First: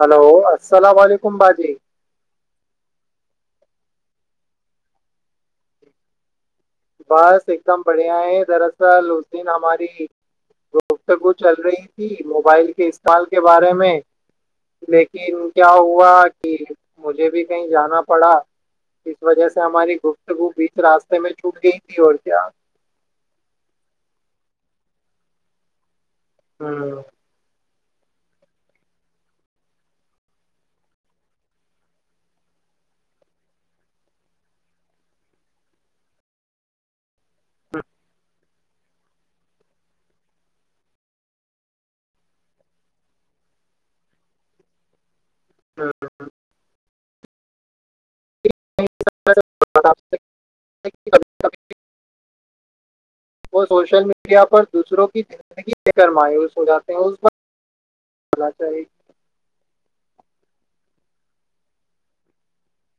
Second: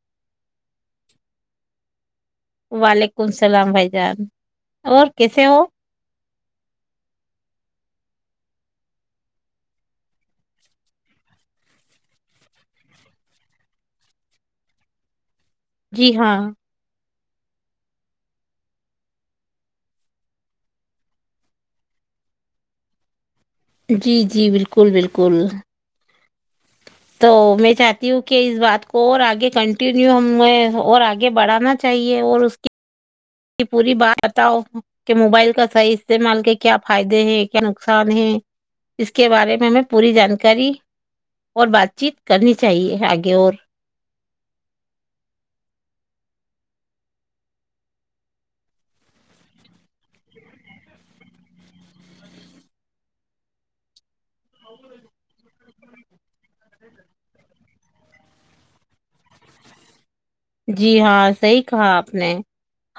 Hello اللام علیکم بھاجی سلام بھائی جان اور کیسے ہو بس ایک دم بڑھیا ہے دراصل اس دن ہماری گفتگو چل رہی تھی موبائل کے استعمال کے بارے میں لیکن کیا ہووا جی ہاں کہ مجھے بھی کہیں جانا پڑا اس وجہ سے ہماری گفتگو بیچ راستے میں چوٹ گئی تھی اور کیا جی جی بالکل بالکل ہوں، ہوں۔ تو میں چاہتی ہ کہ اس بات کو اور آگے کنٹینیو ہمیں اور آگے بڑھانا چاہیے اور اس کی پوری بات بتاؤ کہ موبائل کا صحیح استعمال کے کیا فائدہ ہی کیا نقصان ہی اس کے بارے میں ہمیں پوری جانکاری اور بات چیت کرنی چاہیے آگے اور ہاں ہ ہاں [inaudible] وہ سوشل میڈیا پر دوسروں کی زندگی لے کر مایوس ہو جاتے ہیں اسقنا چیے جی ہاں صحیح کہا آپ نے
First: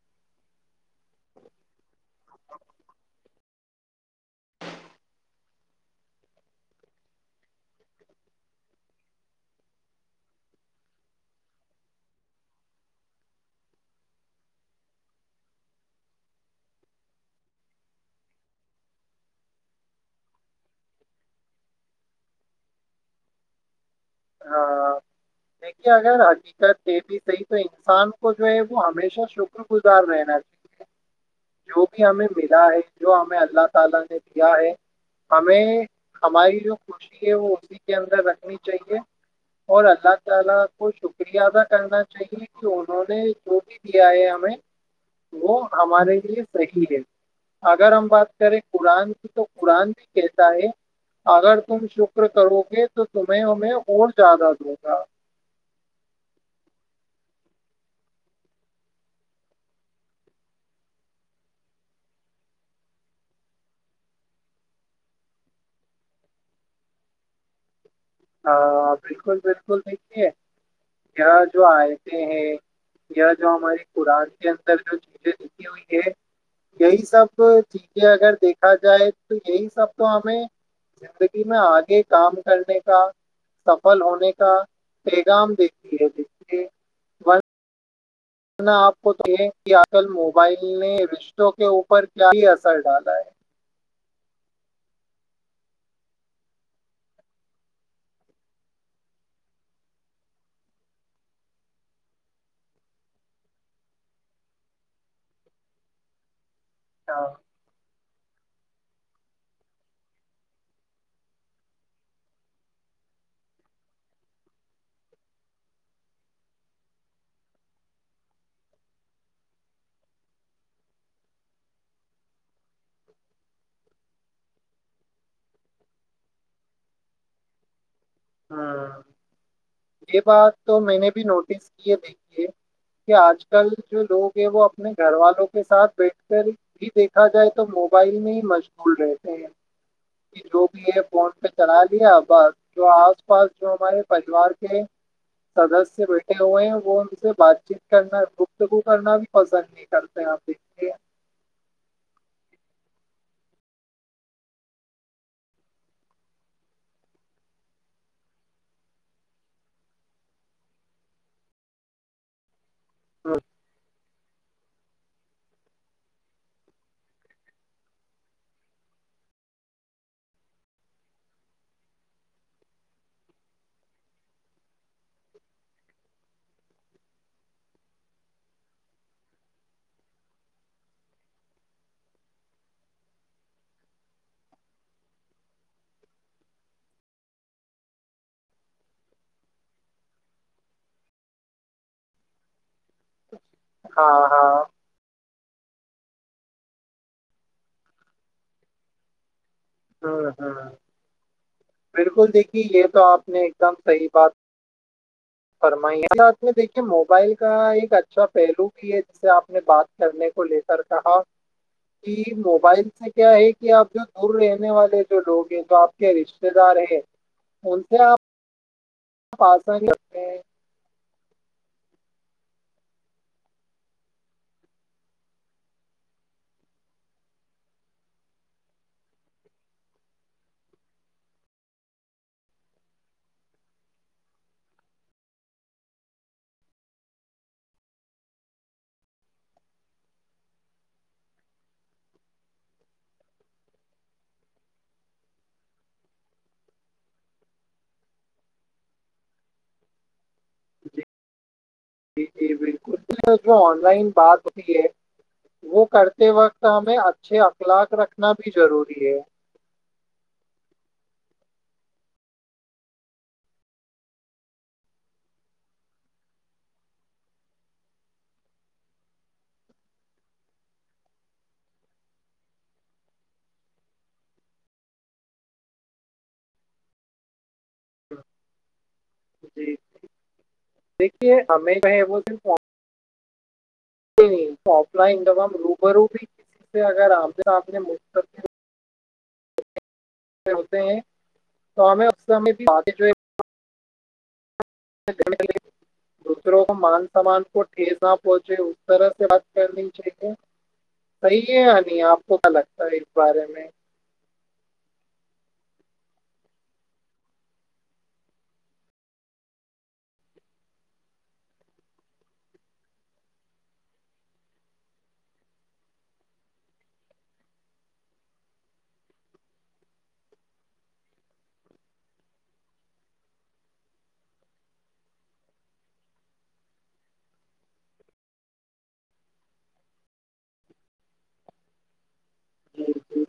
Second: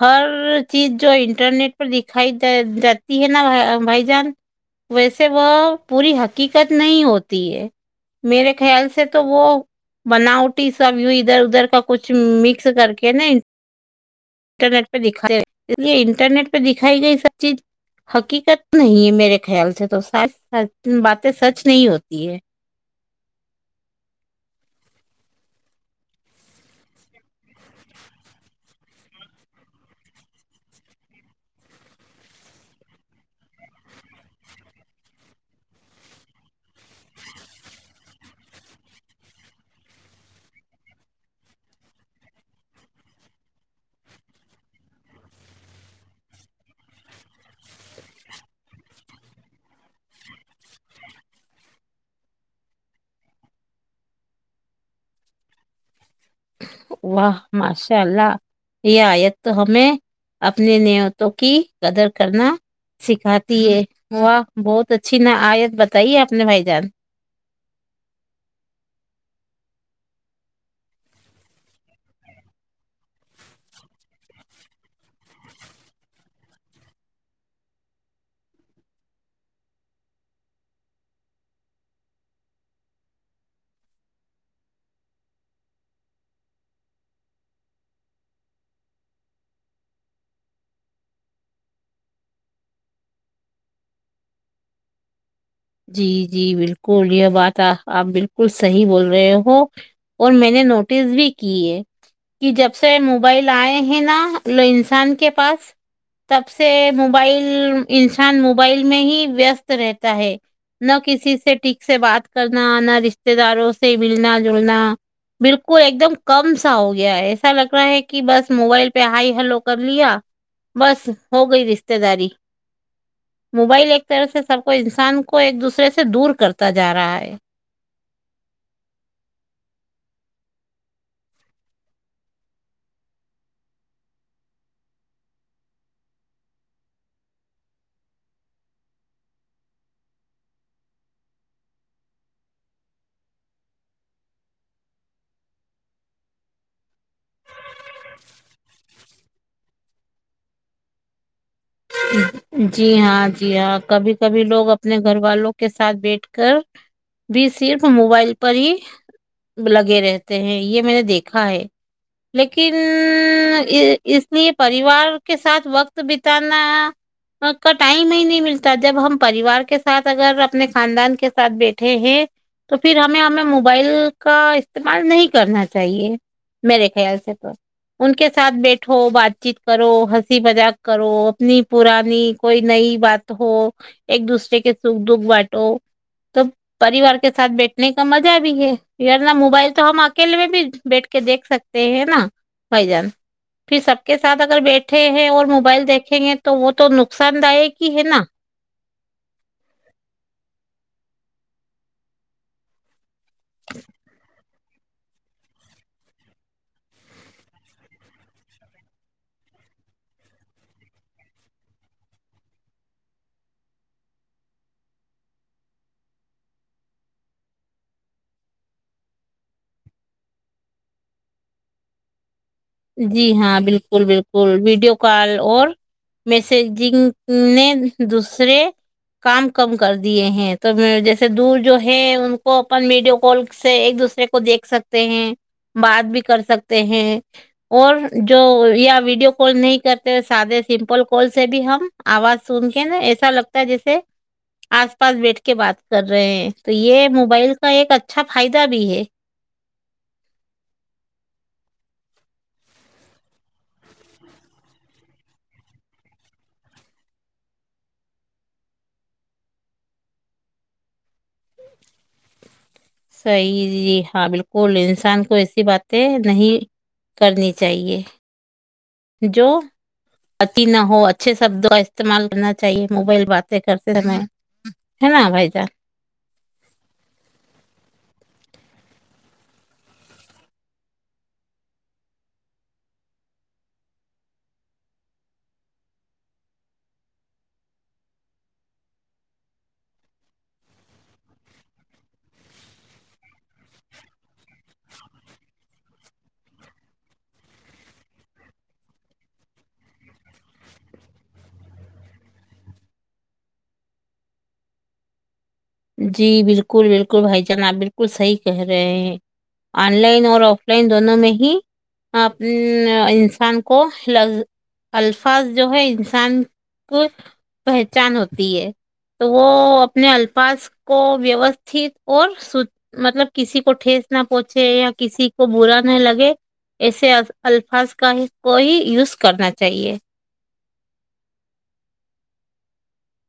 ہر چیز جو انٹرنیٹ دکھائی جاتی ہے نا وہ بھائی جان ویسے وہ پوری حقیقت نہیں ہوتی ہے میرے خیال سے تو وہ بناوٹی سب ادھر ادھر کا کچھ کچھ مکس کر کے نا انٹرنیٹ پہ دکھاتے اسے انٹرنیٹ پہ دکھائی گئی سب چیز حقیقت نہیں ہے میرے خیال سے تو س باتیں سچ نہیں ہوتی ہے ہاں [inaudible] [inaudible] واہ ماشاء اللہ یہ آیت تو ہمیں اپنی نیتوں کی قدر کرنا سکھاتی ہے واہ بہت اچھی نا آیت بتائیے اپنے بھائی جان ہاں بالکل بالکل دیکھیے جو آیتیں ہیں یا جو ہماری قرآن کے اندر جو چیزیں لکھی ہوئی ہے یہی سب چیزیں اگر دیکھا جائے تو یہی سب تو ہمیں زندگی میں آگے کام کرنے کا سفل ہونے کا پیغام دیتی ہے جس سے جنا آپ کو دیکھیں کہ آج کل موبائل نے رشتوں کے اوپر کیا ہی اثر ڈالا ہے جی جی بالکل یہ بات آپ بالکل صحیح بول رہے ہو اور میں نے نوٹس بھی کی ہے کہ جب سے موبائل آئے ہیں نا لو انسان کے پاس تب سب سے ہاں موبائل انسان موبائل میں ہی ویست رہتا ہے نہ کسی سے ٹھیک سے بات کرنا نہ رشتے داروں سے ملنا جلنا بالکل ایک دم کم سا ہو گیا ہے ایسا لگ رہا ہے کہ بس موبائل پہ ہائی ہلو کر لیا بس ہو گئی رشتے داری موبائل ایک طرح سے سب کوئی انسان کو ایک دوسرے سے دور کرتا جا رہا ہے ہاں یہ بات تو میں نے بھی نوٹس کی ہے دیکھیے کہ آج کل جو لوگ ہے وہ اپنے گھر والوں کے ساتھ بیٹھ کر ہی دیکھا جائے تو موبائل میں ہی مشغول رہتے ہیں کہ جو بھی ہے فون پہ چلا لیا ب جو آس پاس جو ہمارے پریوار سدسیہ بیٹھے ہوئے ہیں وہ ان سے بات چیت کرنا گفتگو کرنا بھی پسند نہیں کرتے ہیں آپ دیکھے جی ہاں جی ہاں کبھی کبھی لوگ اپنے گھر والوں کے ساتھ بیٹھ کر بھی صرف موبائل پر ہی لگے رہتے ہیں یہ میں نے دیکھا ہے لیکن کن یہ اس نے پریوار کے ساتھ وقت بتا کا ٹائم ہی نہیں ملتا جب ہم پریوار کے ساتھ اگر اپنے خاندان کے ساتھ بیٹھے ہیں تو پھر ہمیں ہمیں موبائل کا استعمال نہیں کرنا چاہیے میرے خیال سے تو ان کے ساتھ بیٹھو بات چیت کرو ہنسی مذاق کرو اتنی پرانی کوئی نئی بات ہو ایک دوسرے کے سکھ دکھ بانٹو تو پریوار کے ساتھ بیٹھنے کا مزہ بھی ہے یارنہ موبائل تو ہم اکیلے میں بھی بیٹھ کے دیکھ سکتے ہیں نا بھائی جان پھر سب ہاں کے ساتھ ہاں اگر بیٹھے ہیں اور موبائل دیک دکھیں گے تو وہ تو نقصان دایک ہی ہے نا ہاں ہاں بالکل دیکھی یہ تو آپ میں ایک دم صح بات فرمائیے اس رات میں دیکھیے موبائل کا ایک اچھا پہلو بھی ہے جسے آپ نے بات کرنے کو لے کر کہا کہ موبائل سے کیا ہے کہ آپ جو دور رہنے والے جو لوگ ہیں جو آپ کے رشتے دار ہیں ان سے آپ آسانی ج جی ہاں بالکل بالکل ویڈیو کال اور میسجنگ نے دوسرے کام کم کر دیے ہیں تو جیسے دور جو ہے ان کو اپن ویڈیو کال سے ایک دوسرے کو دیکھ سکتے ہیں بات بھی کر سکتے ہیں اور جو یا ویڈیو کال نہیں کرتے سادے سمپل کال سے بھی ہم آواز سن کے نا ایسا لگتا ہے جیسے آس پاس بیٹھ کے بات کر رہے ہیں تو یہ موبائل کا ایک اچھا فائدہ بھی ہے جی جی جو آن لائن بات ہوئی ہے وہ کرتے وقت ہمیں اچھے اخلاق رکھنا بھی ضروری ہے صحیح جی ہاں بالکل انسان کو ایسی باتیں نہیں کرنی چاہیے جو اتی نہ ہو اچھے شبدوں کا استعمال کرنا چاہیے موبائل باتیں کرتے سئے ہے نا بھائی جان جی دیکھیے ہم ب بول نہیں نہیں تو آف لائن تام روبرو بھی کسی سے اگر آپ آپ نے م کر کے [unintelligible] ہوتے ہیں تو ہمیں افس آگ جو [unintelligible] دوسروں کو مان سمان کو ٹھز نہ پہنچے اس طرح سے بات کرنی چاہیے صحیح ہے یا نہیں آپ کو کیا لگتا ہے اس بارے میں [unintelligible] [inaudible] جی بالکل بالکل بھائی جان آپ بالکل صحیح کہہ رہے ہیں آن لائن اور آف لائن دونوں میں ہی انسان کو لظ الفاظ جو ہے انسان کو پہچان ہوتی ہے تو وہ اپنے الفاظ کو ویوستھت اور س مطلب کسی کو ٹھیس نہ پہنچے یا کسی کو برا نہ لگے ایسے الفاظ کا کو ہی یوز کرنا چاہیے جی جی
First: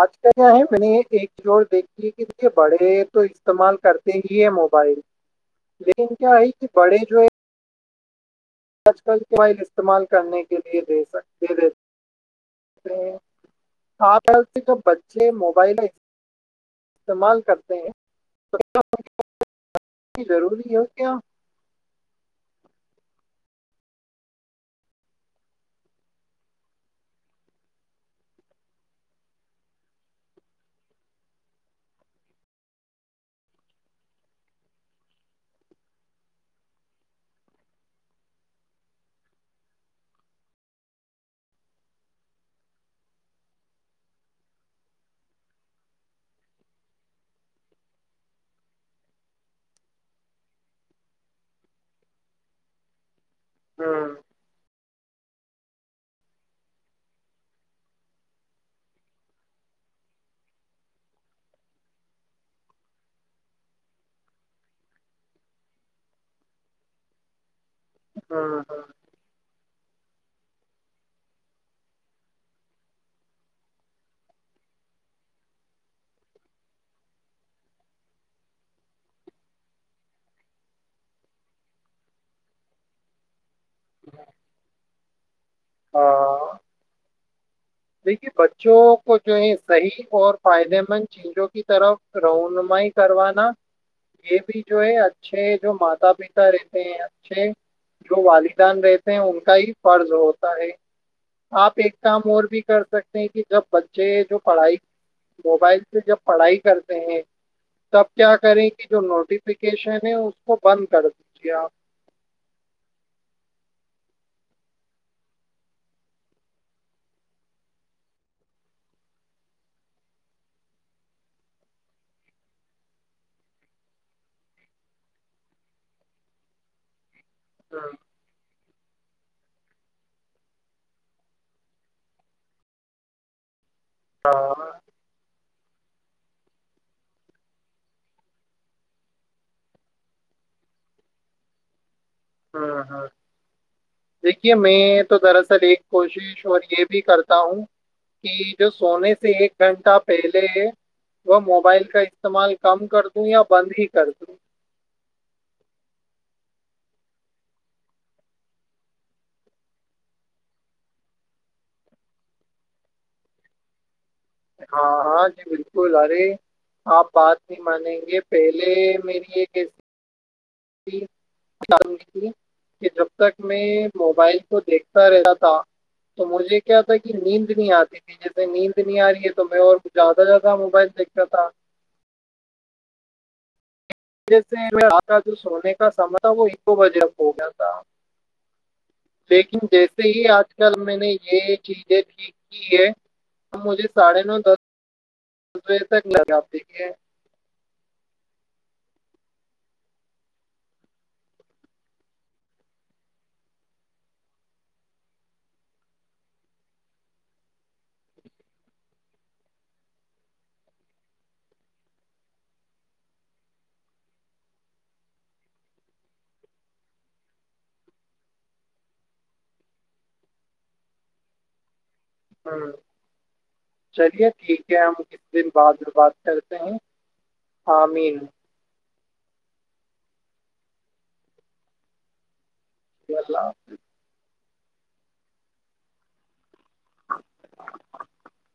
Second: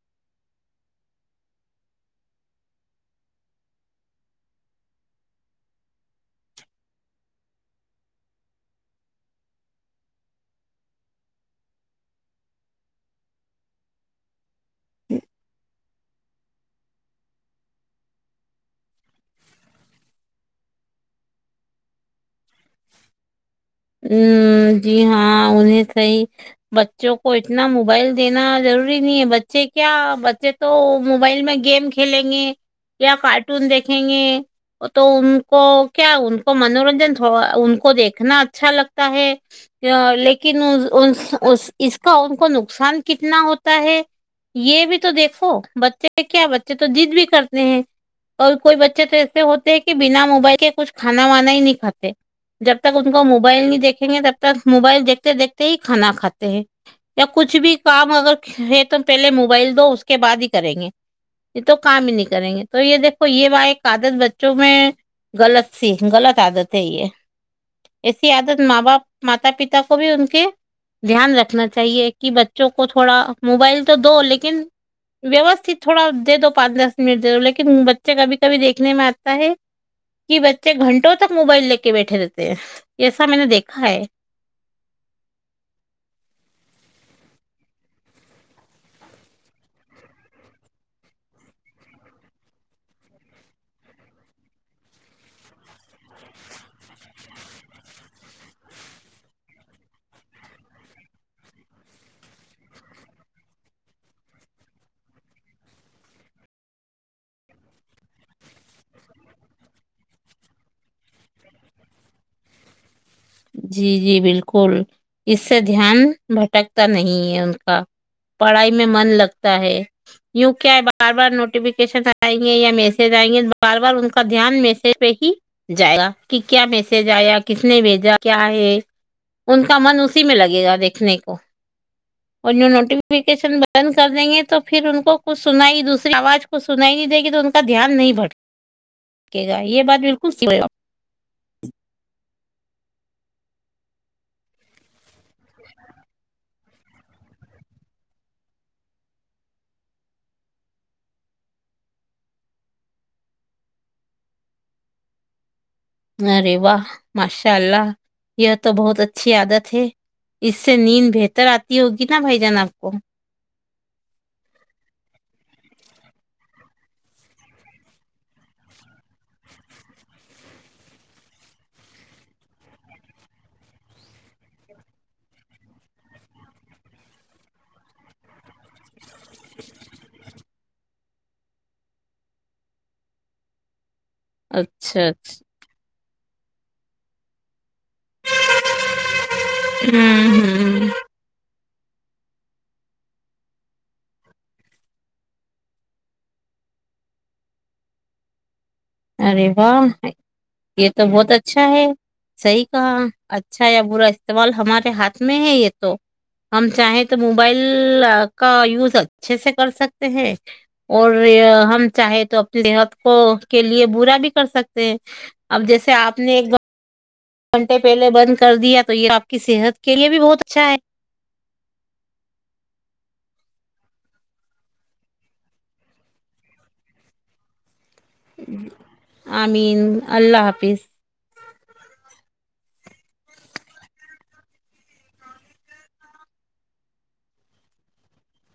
آج کل یہاں ہے میں نے ایک جوڑ دیکھی ہے کہ دیکھیے بڑے تو استعمال کرتے ہی ہے موبائل لیکن کیا ہے کہ بڑے جو ہے آج کلبائل استعمال کرنے کے لیے دے سکے خال خل سے ج بچے موبائل استعمال کرتے ہیں تو ضروری ہے کیا [inaudible] ہ جی ہاں انیں صحیح بچوں کو اتنا موبائل دینا ضروری نہیں ہے بچے کیا بچے تو موبائل میں گیم کھیلیں گے یا کارٹون دیکھیں گے تو ان کو کیا ان کو منورنجن تھوڑا ان کو دیکھنا اچھا لگتا ہے لیکن اس کا ان کو نقصان کتنا ہوتا ہے یہ بھی تو دیکھو بچے کیا بچے تو جد بھی کرتے ہیں اور کوئی بچے تو ایسے ہوتے ہیں کہ بنا موبائل کے کچھ کھانا وانا ہی نہیں کاتے جب تک ان [inaudible] موبائل نہیں دیکھیں ہوں ہوں گے تب تک موبائل دیکھتے دیکھتے ہی کھانا کھاتے ہیں یا کچھ بھی کام اگر ہے تو پہلے موبائل دو اس کے بعد ہی کریں گے یہ تو کام ہی نہیں کریں گے تو یہ دیکھو یہ ب ایک عادت بچوں میں غلط سی غلط عادت ہے یہ ایسی عادت ماں ہوں باپ ماتا پتا کو بھی ان دھیان رکھنا چاہیے کہ بچوں کو تھوڑا موبائل تو دو لیکن ویوستت تھوڑا دے دو پانچ دس منٹ دے دو لیکن بچے کبھی کبھی دیکھنے میں آتا ہے کہ بچے گھنٹوں تک موبائل لے کے بیٹھے رہتے یہ سب میں نے دیکھا ہےائے ہاں دیکھیے بچوں کو جو ہے صحیح اور فائدے مند چیزوں کی طرف رنمائی کروانا یہ بھی جو ہے اچھے جو ماتا پتا رہتے ہیں اچھے جو والدان رہتے ہیں ان کا ہی فرض ہوتا ہے آپ ایک کام اور بھی کر سکتے ہیں کہ جب بچے جو پڑھائی موبائل سے جب پڑھائی کرتے ہیں تب کیا کریں کہ جو نوٹیفکیشن ہے اس کو بند کر دیجیے آپ جی جی بالکل اس سے دھیان بھٹکتا نہیں ہے ان کا پڑھائی میں من لگتا ہے یوں کیا بار بار نوٹیفکیشن آئیں گے یا میسج آئیں گے بار بار ان کا دھیان میسج پہ ہی جائے گا کہ کیا میسج آیا کس نے ہاں وجا کیا ہے ان کا من اسی میں لگے گا دیکھنے کو اور جو نوٹیفکیشن ن کر دیں گے تو پھر ان کو کچھ سنائی دوسری آواز کو سنائی نہیں دے گی تو ان کا دھیان نہیں بڑے گا یہ بات بالکل س ہاں ہاں دیکھیے میں تو دراصل ایک کوشش اور یہ بھی کرتا ہوں کہ جو سونے سے ایک گھنٹہ پہلے وہ موبائل کا استعمال کم کر دوں یا بند ہی کر دوں ارے واہ ماشاء اللہ یہ تو بہت اچھی عادت ہے اس سے نیند بہتر آتی ہوگی نا بھائی جان آپ کو ہاں ہاں جی بالکل ارے آپ بات نہیں مانیں گے پہلے میری یہ کیسی ان تھی کہ جب تک میں موبائل کو دیکھتا رہا تھا تو مجھے کیا تھا کہ نیند نہیں آتی تھی جیسے نیند نہیں آ رہی ہے تو میں اور کچ زیادہ زیادہ موبائل دیکھتا تھا جیسے میں اچھا آتا جو اچھا سونے کا سم [unintelligible] وہ ایک بجے پ گیا تھا [unintelligible] [inaudible] لیکن جیسے ہی ہوں آج کل ہوں میں نے یہ چیزیں ٹھیک ہی ہے ا مجھے ساڑھے نو دس دس بجے تک لگا دیکھے ارے واہ یہ تو بہت اچھا ہے صحیح کہا اچھا یا برا استعمال ہمارے ہاتھ میں ہے یہ تو ہم چاہیں تو موبائل کا یوز اچھے سے کر سکتے ہیں اور ہم چاہیں تو اپنی صحت کو کے لیے برا بھی کر سکتے ہیں اب جیسے آپ نے ایک گھنٹے پہلے بند کر دیا تو یہ آپ کی صحت کے لئے بھی بہت اچھا ہے ہاں چلیے ٹھیک ہے ہم کت دن بعد بات کرتے ہیں ا مین آمین اللہ حافظ شی اللہ حافظ [inaudible]